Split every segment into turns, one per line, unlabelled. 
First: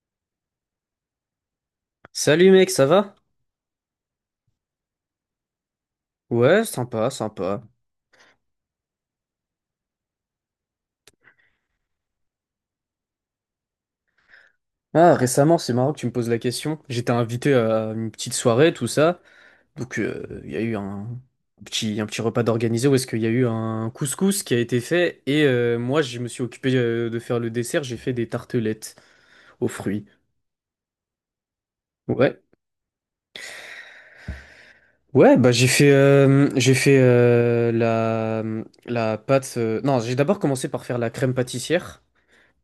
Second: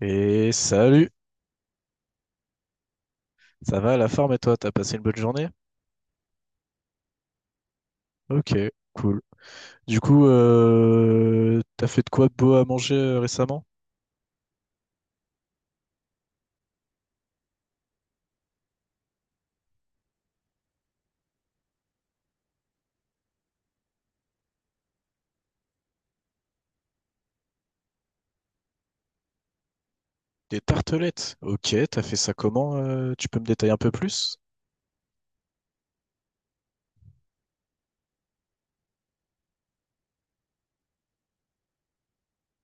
Et salut,
Salut mec, ça va?
ça va la forme et toi, t'as passé une bonne journée?
Ouais, sympa, sympa.
Ok, cool. Du coup, t'as fait de quoi de beau à manger récemment?
Ah, récemment, c'est marrant que tu me poses la question. J'étais invité à une petite soirée, tout ça. Donc, il y a eu un petit repas d'organisé où est-ce qu'il y a eu un couscous qui a été fait. Et moi, je me suis occupé de faire le dessert. J'ai fait des tartelettes aux fruits.
Des tartelettes. Ok, t'as fait ça
Ouais.
comment? Tu peux me détailler un peu plus?
Ouais, bah j'ai fait la pâte. Non, j'ai d'abord commencé par faire la crème pâtissière.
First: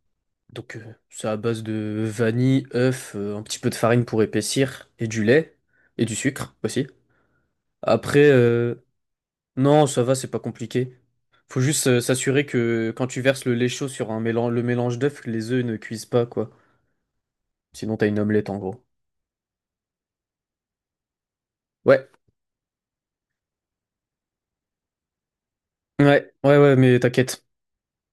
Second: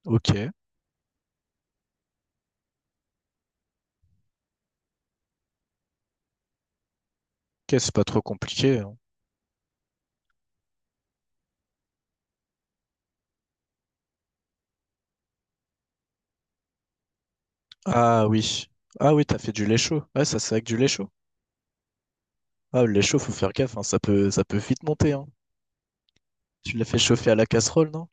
Ok,
Donc, c'est à base de vanille, œuf, un petit peu de farine pour épaissir, et du lait, et du sucre aussi.
ok, c'est pas trop
Après,
compliqué, hein.
non, ça va, c'est pas compliqué. Faut juste s'assurer que quand tu verses le lait chaud sur un mélange, le mélange d'œufs, que les œufs ne cuisent pas, quoi. Sinon, t'as une
Ah
omelette, en
oui,
gros.
ah oui, t'as fait du lait chaud. Ouais, ça c'est avec du lait chaud.
Ouais,
Ah, le lait chaud, faut faire gaffe, hein, ça peut vite monter, hein.
ouais, ouais,
Tu
ouais,
l'as fait
mais
chauffer à
t'inquiète.
la casserole, non?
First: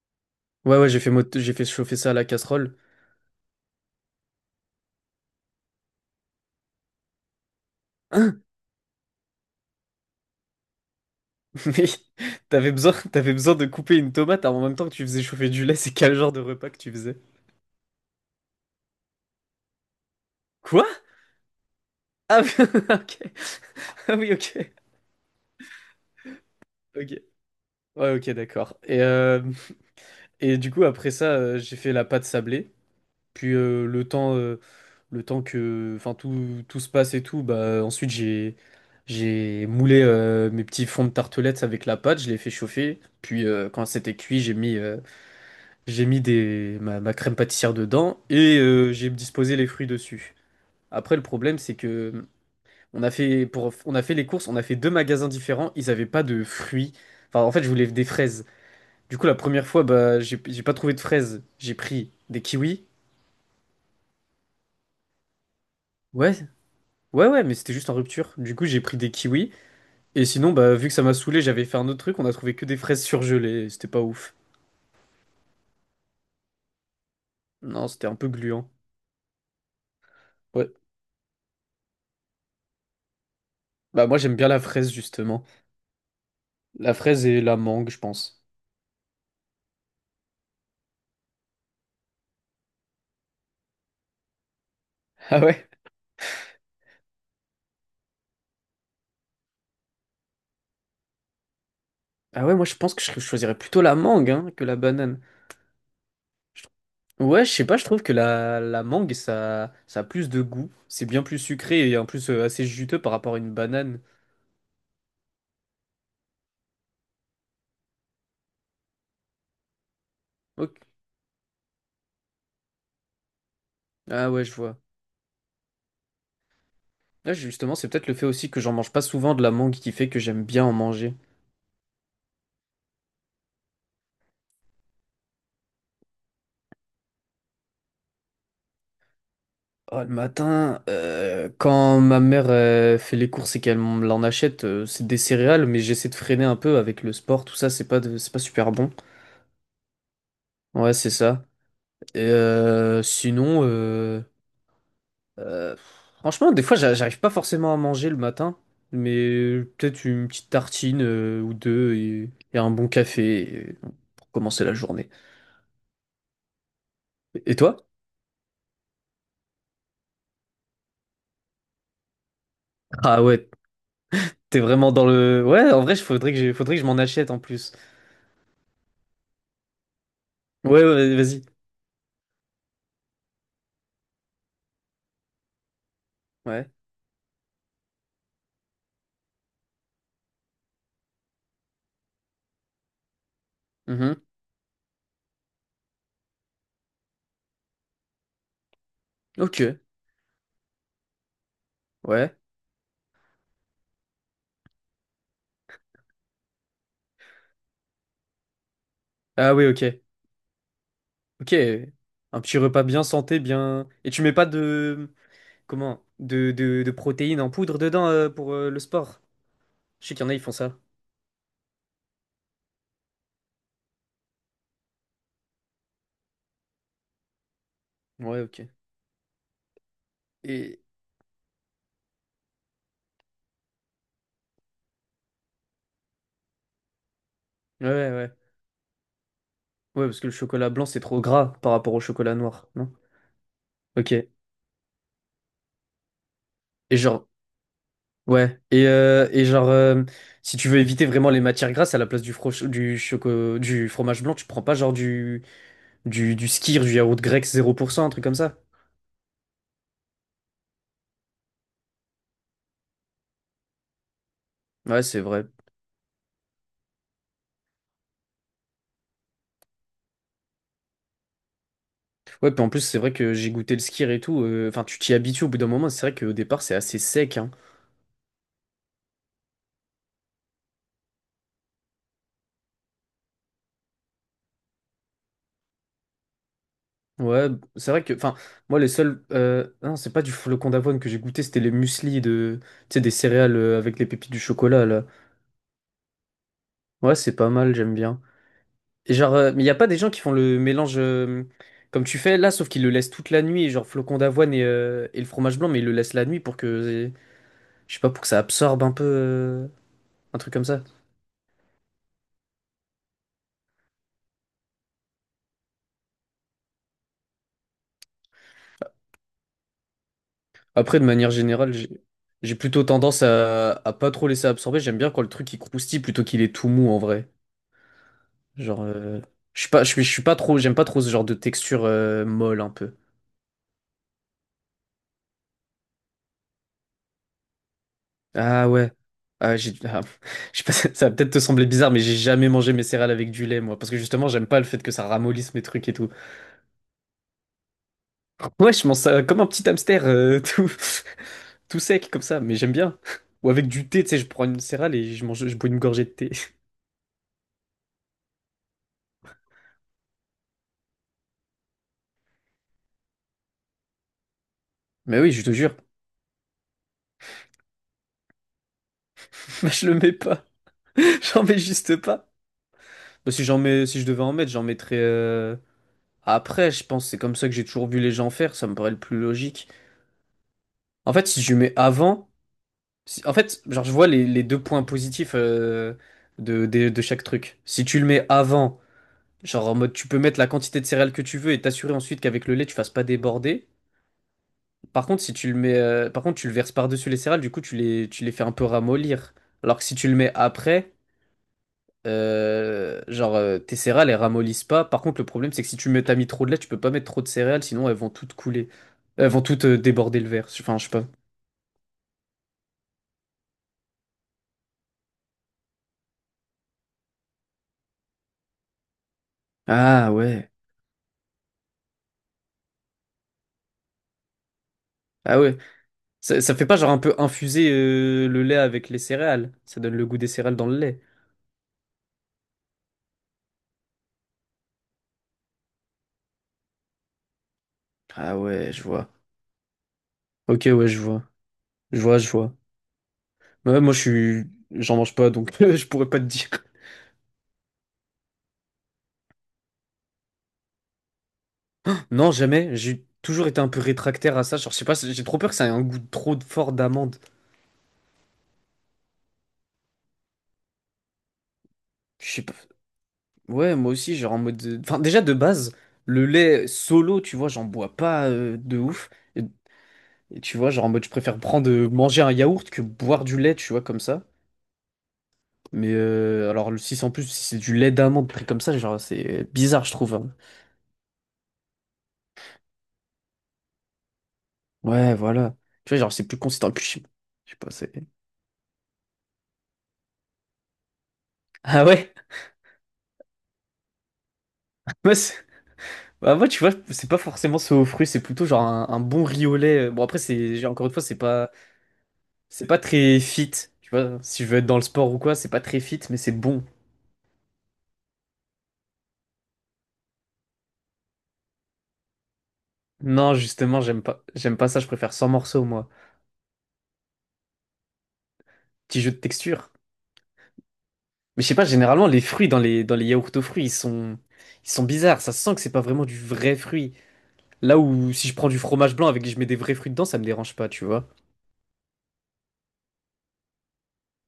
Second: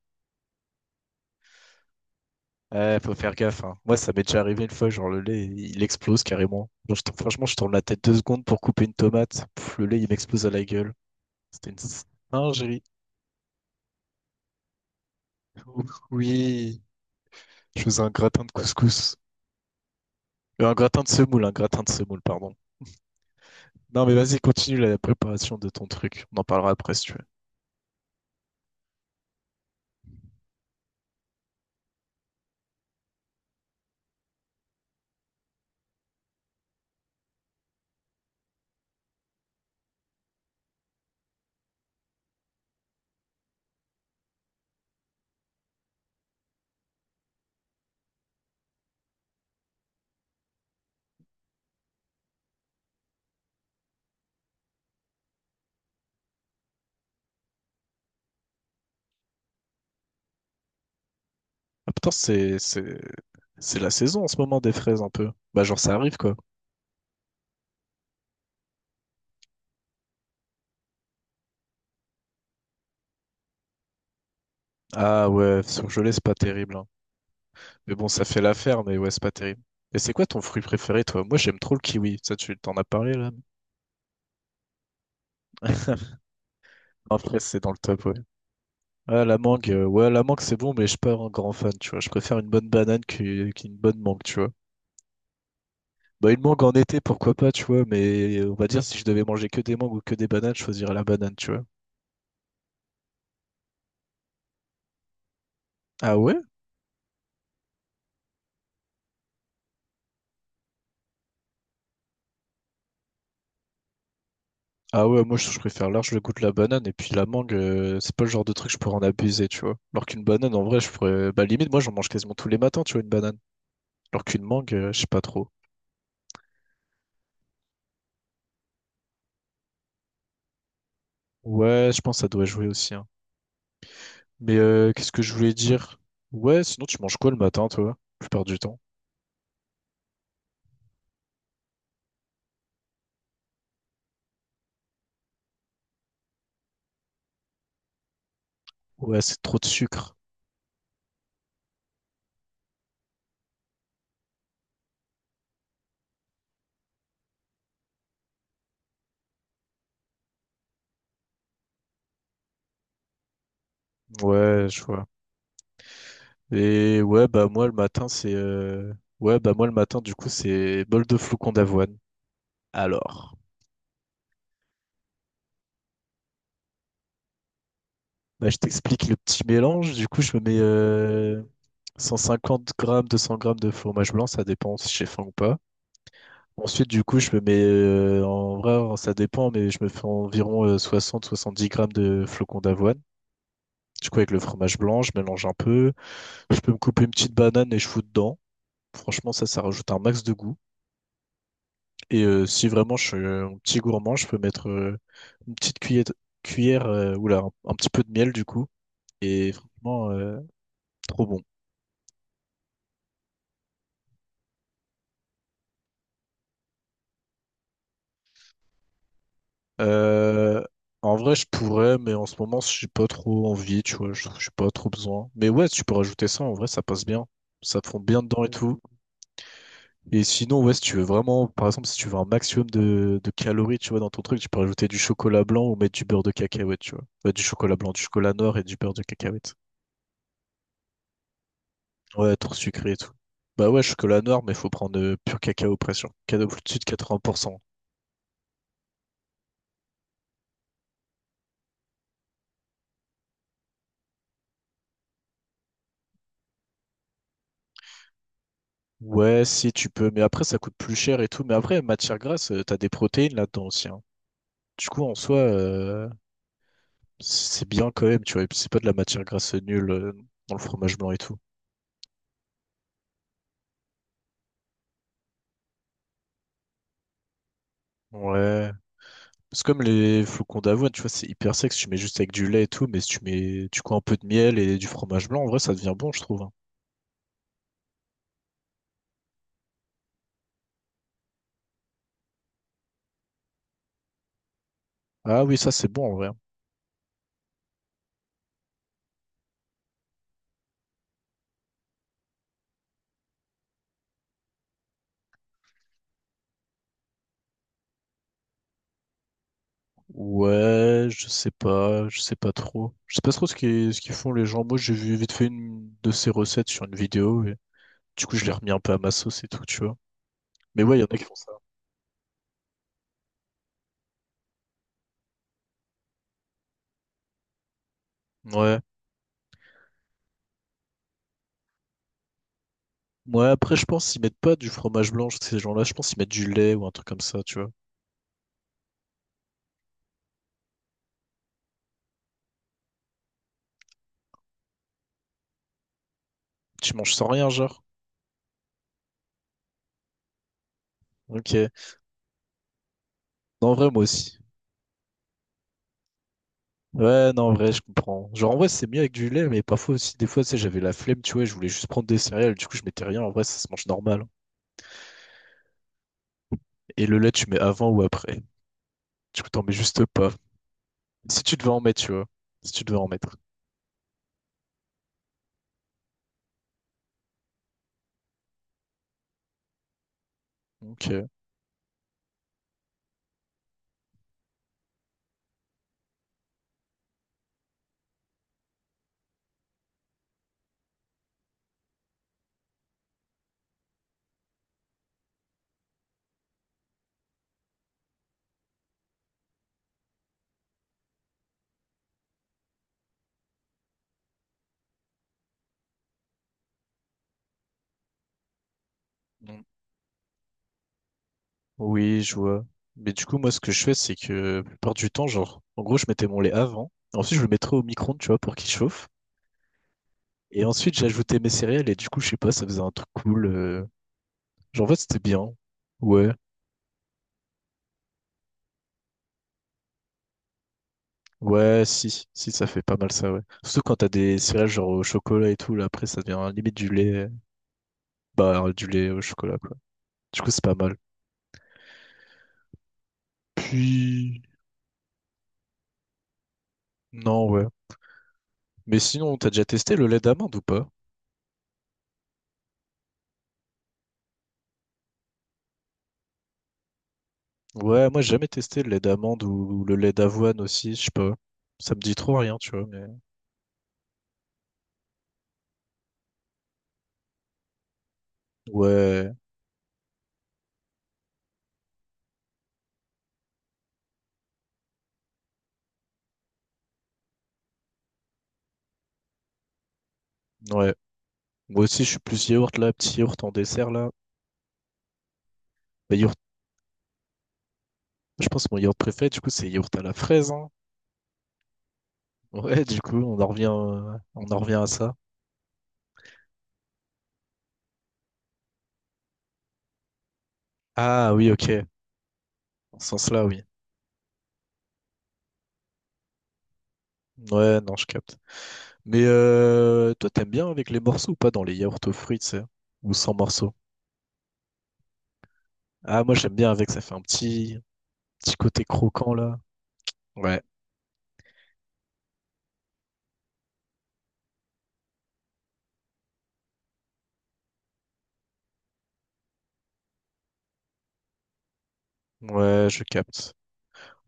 Ouais, ouais, j'ai fait chauffer ça à la casserole.
Ouais, faut faire gaffe, hein. Moi, ça m'est déjà arrivé une fois, genre le lait, il explose carrément. Genre, franchement, je tourne la tête deux secondes
Hein?
pour couper une tomate. Pff, le lait, il m'explose à la gueule. C'était une
Mais
singerie.
t'avais besoin de couper une tomate en même temps que tu faisais chauffer du lait,
Ouh,
c'est quel genre de repas que
oui,
tu faisais?
je faisais un gratin de couscous. Un
Quoi?
gratin de semoule, un gratin de semoule,
Ah oui,
pardon.
OK.
Non, mais
Ah oui,
vas-y,
OK.
continue la préparation de ton truc. On en parlera après si tu
OK.
veux.
Ouais, OK, d'accord. Et du coup, après ça, j'ai fait la pâte sablée. Puis le temps que, enfin, tout se passe et tout, bah ensuite j'ai moulé mes petits fonds de tartelettes avec la pâte. Je l'ai fait chauffer. Puis quand c'était cuit, j'ai mis ma crème pâtissière dedans et j'ai disposé les fruits dessus. Après, le problème, c'est que On a fait pour, on a fait les courses, on a fait deux magasins différents, ils avaient pas de fruits. Enfin, en fait, je voulais des fraises. Du coup, la première fois, bah, j'ai pas trouvé de fraises. J'ai
Ah putain,
pris des
c'est,
kiwis.
c'est, c'est la saison en ce moment des fraises un peu. Bah, genre, ça arrive quoi.
Ouais, ouais, ouais, mais c'était juste en rupture. Du coup, j'ai pris des kiwis. Et sinon, bah, vu que ça m'a saoulé, j'avais fait un autre truc. On a trouvé que des fraises surgelées. C'était pas ouf.
Ah ouais, surgelé, c'est pas terrible, hein.
Non,
Mais bon,
c'était un
ça
peu
fait
gluant.
l'affaire, mais ouais, c'est pas terrible. Et c'est quoi ton fruit
Ouais.
préféré, toi? Moi, j'aime trop le kiwi. Ça, tu t'en as parlé, là?
Bah, moi, j'aime bien la fraise, justement. La fraise
Après,
et la
c'est dans le
mangue, je
top, ouais.
pense.
Ah, la mangue, ouais, la mangue, c'est bon, mais je suis pas un grand fan, tu vois. Je préfère une bonne banane qu'une bonne mangue, tu vois.
Ah ouais?
Bah, une mangue en été, pourquoi pas, tu vois, mais on va dire, si je devais manger que des mangues ou que des bananes, je choisirais la banane, tu vois.
Ah ouais, moi, je pense que je choisirais plutôt la mangue, hein, que la banane.
Ah ouais?
Ouais, je sais pas, je trouve que la mangue, ça a plus de goût. C'est bien plus sucré et en plus assez juteux par rapport à une banane.
Ah ouais, moi, je préfère large le goût de la banane, et puis la mangue, c'est pas le genre de truc que je pourrais en abuser, tu vois. Alors qu'une banane, en vrai,
Ok.
je pourrais. Bah, limite, moi, j'en mange quasiment tous les matins, tu vois, une banane. Alors
Ah
qu'une
ouais, je
mangue,
vois.
je sais pas trop.
Là, justement, c'est peut-être le fait aussi que j'en mange pas souvent de la mangue qui fait que j'aime bien en manger.
Ouais, je pense que ça doit jouer aussi, hein. Mais qu'est-ce que je voulais dire? Ouais, sinon tu manges quoi le matin, toi, la plupart du temps?
Oh, le matin, quand ma mère fait les courses et qu'elle m'en achète, c'est des céréales, mais j'essaie de freiner un peu avec le sport, tout ça, c'est pas super bon.
Ouais, c'est trop de sucre.
Ouais, c'est ça. Et sinon, Euh, franchement, des fois, j'arrive pas forcément à manger le matin, mais peut-être une petite tartine ou deux et un bon café pour commencer
Ouais,
la
je vois.
journée.
Et ouais, bah
Et
moi le
toi?
matin, c'est ouais, bah moi le matin, du coup, c'est bol de flocons d'avoine.
Ah
Alors,
ouais, t'es vraiment dans le... Ouais, en vrai, il faudrait que je m'en achète en plus.
bah, je t'explique le petit mélange. Du coup, je me mets
Ouais, ouais, vas-y.
150 grammes, 200 grammes de fromage blanc, ça dépend si j'ai faim ou pas.
Ouais.
Ensuite, du coup, je me mets, en vrai, ça dépend, mais je me fais environ soixante, soixante-dix grammes de flocons d'avoine. Du coup,
Mhm.
avec le fromage blanc, je mélange un peu. Je peux me couper une petite banane et je fous dedans. Franchement, ça
Ok.
rajoute un max de goût. Et
Ouais.
si vraiment je suis un petit gourmand, je peux mettre une petite cuillère oula, un petit peu de miel du coup. Et
Ah oui, ok.
franchement, trop bon.
Ok. Un petit repas bien santé, bien... Et tu mets pas de... Comment? De protéines en poudre dedans pour le sport? Je sais qu'il y en a, ils font
Euh,
ça.
en vrai, je pourrais, mais en ce moment, j'ai pas trop envie, tu vois. Je n'ai pas trop besoin. Mais ouais, tu peux rajouter ça. En vrai, ça passe bien. Ça fond bien
Ouais,
dedans et
ok.
tout. Et sinon, ouais,
Et...
si tu veux vraiment, par exemple, si tu veux un maximum de calories, tu vois, dans ton truc, tu peux rajouter du chocolat blanc ou mettre du beurre de cacahuète, tu vois. Bah, du chocolat
Ouais,
blanc, du
ouais, ouais.
chocolat noir et du beurre de cacahuète.
Ouais, parce que le chocolat blanc, c'est trop gras par rapport au chocolat
Ouais, trop
noir,
sucré
non?
et tout. Bah ouais, chocolat
Ok.
noir, mais faut prendre pur cacao pression. Cacao au-dessus de
Et genre,
80%.
et genre, si tu veux éviter vraiment les matières grasses, à la place du fromage blanc, tu prends pas genre du skyr, du yaourt grec 0%, un truc comme ça.
Ouais, si tu peux, mais après, ça coûte plus cher et tout. Mais après, matière grasse, t'as des protéines là-dedans aussi, hein. Du coup,
Ouais,
en
c'est
soi,
vrai.
c'est bien quand même, tu vois. Et puis, c'est pas de la matière grasse nulle dans le fromage blanc et tout.
Ouais, puis en plus, c'est vrai que j'ai goûté le skyr et tout. Enfin, tu t'y habitues au bout d'un moment. C'est vrai qu'au départ, c'est assez sec, hein.
Ouais. C'est comme les flocons d'avoine, tu vois, c'est hyper sec, si tu mets juste avec du lait et tout, mais si tu mets tu coins un peu de miel et du fromage blanc, en vrai, ça devient bon, je trouve, hein.
Ouais, c'est vrai que. Enfin, moi, les seuls. Non, c'est pas du flocon d'avoine que j'ai goûté, c'était les muesli de. Tu sais, des céréales avec les pépites du chocolat, là.
Ah oui, ça c'est bon en vrai, hein.
Ouais, c'est pas mal, j'aime bien. Et genre, mais y a pas des gens qui font le mélange comme tu fais là, sauf qu'ils le laissent toute la nuit, et genre flocon d'avoine et le fromage blanc, mais ils le laissent la nuit pour que, je sais pas, pour que ça absorbe un peu, un truc comme ça.
Ouais, je sais pas trop. Je sais pas trop ce qu'ils font les gens. Moi, j'ai vu vite fait une de ces recettes sur une vidéo et du coup, je l'ai remis un peu à ma sauce et tout, tu vois. Mais ouais,
Après,
il y
de
en a qui
manière
font ça.
générale, j'ai plutôt tendance à pas trop laisser absorber. J'aime bien quand le truc il croustille plutôt qu'il est tout mou en vrai.
Ouais.
Genre, je suis pas trop, j'aime pas trop ce genre de texture molle un peu.
Ouais, après, je pense qu'ils mettent pas du fromage blanc, ces gens-là, je pense qu'ils mettent du lait ou un truc comme ça, tu vois.
Ah ouais. Ah, j'ai... ah, je sais pas, ça va peut-être te sembler bizarre, mais j'ai jamais mangé mes céréales avec du lait, moi. Parce que justement, j'aime pas le fait que ça ramollisse mes trucs et tout.
Tu manges sans rien, genre.
Ouais, je mange ça comme un petit hamster,
Ok.
tout sec comme ça, mais j'aime bien. Ou avec
Non, en
du
vrai, moi
thé, tu sais, je
aussi.
prends une céréale et je bois une gorgée de thé.
Ouais, non, en vrai, je comprends. Genre, en vrai, c'est mieux avec du lait, mais parfois aussi, des fois, tu sais, j'avais la flemme, tu vois, je voulais juste prendre des céréales, du coup, je mettais rien. En vrai, ça se mange normal.
Mais oui, je te jure,
Et le lait, tu mets avant ou après. Du coup, t'en mets
je le
juste
mets
pas.
pas.
Si
J'en
tu
mets
devais en
juste
mettre, tu vois.
pas.
Si tu devais en
Bah,
mettre.
si j'en mets, si je devais en mettre, j'en mettrais. Après, je pense, c'est comme ça que j'ai toujours vu les gens faire, ça me paraît le plus logique. En fait,
Ok.
si je mets avant. En fait, genre, je vois les deux points positifs de chaque truc. Si tu le mets avant, genre en mode tu peux mettre la quantité de céréales que tu veux et t'assurer ensuite qu'avec le lait tu fasses pas déborder. Par contre, si tu le mets, par contre, tu le verses par-dessus les céréales, du coup tu les fais un peu ramollir. Alors que si tu le mets après, tes céréales elles ramollissent pas. Par contre, le problème c'est que si t'as mis trop de lait, tu peux pas mettre trop de céréales, sinon elles vont toutes couler. Elles vont
Mm.
toutes déborder le verre. Enfin, je sais pas.
Oui, je vois. Mais du coup, moi, ce que je fais, c'est que, la plupart du temps, genre, en gros, je mettais mon lait avant. Ensuite, je le mettrais au micro-ondes, tu vois, pour qu'il chauffe.
Ah ouais.
Et ensuite, j'ajoutais mes céréales, et du coup, je sais pas, ça faisait un truc cool. Genre, en fait, c'était
Ah
bien.
ouais.
Ouais.
Ça fait pas genre un peu infuser le lait avec les céréales. Ça donne le goût des céréales dans le lait.
Ouais, si, si, ça fait pas mal ça, ouais. Surtout quand t'as des céréales genre au chocolat et tout, là, après, ça devient limite du lait,
Ah
bah, hein,
ouais, je
du lait
vois.
au chocolat, quoi. Du coup, c'est
Ok,
pas
ouais,
mal.
je vois. Je vois, je vois. Ouais, moi, je
Puis,
suis... J'en mange pas, donc je pourrais pas te dire.
non, ouais. Mais sinon, t'as déjà testé le lait d'amande ou pas?
Non, jamais. J'ai toujours été un peu rétractaire à ça. Genre, je sais pas, j'ai trop peur que ça ait un goût trop fort d'amande.
Ouais, moi, j'ai jamais testé le lait d'amande ou le lait d'avoine aussi, je sais pas. Ça me dit
Je
trop
sais pas.
rien, tu vois, mais.
Ouais, moi aussi, genre en mode... Enfin, déjà, de base, le lait solo, tu vois, j'en bois pas de ouf.
Ouais,
Et, et tu vois, genre en mode, je préfère prendre... manger un yaourt que boire du lait, tu vois, comme ça. Mais alors, le six en plus, si c'est du lait d'amande pris comme ça, genre, c'est bizarre, je trouve, hein.
ouais. Moi aussi, je suis plus yaourt, là, petit yaourt en dessert, là.
Ouais, voilà. Tu vois, genre,
Bah,
c'est
yaourt,
plus consistant. Et puis, je sais pas, c'est.
je pense que mon yaourt préféré, du coup, c'est yaourt à la fraise, hein.
Ah ouais?
Ouais, du coup, on en revient à ça.
Moi, c'est- bah, moi, tu vois, c'est pas forcément ce aux fruits, c'est plutôt genre un bon riz au lait. Bon, après, encore une fois,
Ah oui, ok.
c'est pas
Dans ce
très
sens-là,
fit.
oui.
Tu vois, si je veux être dans le sport ou quoi, c'est pas très fit, mais c'est bon.
Ouais, non, je capte. Mais toi, t'aimes bien avec les morceaux ou pas dans les yaourts aux fruits, tu sais, ou sans
Non,
morceaux?
justement, j'aime pas ça, je préfère sans morceaux, moi.
Ah, moi, j'aime bien avec, ça fait un petit, petit côté
Petit jeu de
croquant, là.
texture.
Ouais,
Mais je sais pas, généralement, les fruits dans les yaourts aux fruits, ils sont bizarres. Ça sent que c'est pas vraiment du vrai fruit. Là où si je prends du fromage blanc avec et je mets des vrais fruits dedans, ça me dérange pas, tu vois.
ouais, je capte.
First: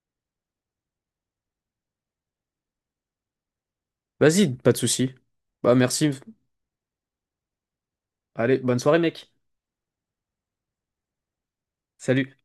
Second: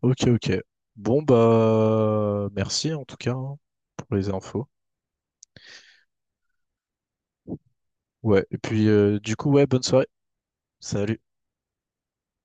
Ok, ok. Bon, bah, merci en tout cas hein, pour les
Vas-y,
infos.
pas de souci. Bah merci.
Ouais, et
Allez, bonne
puis,
soirée mec.
du coup, ouais, bonne soirée. Salut.
Salut.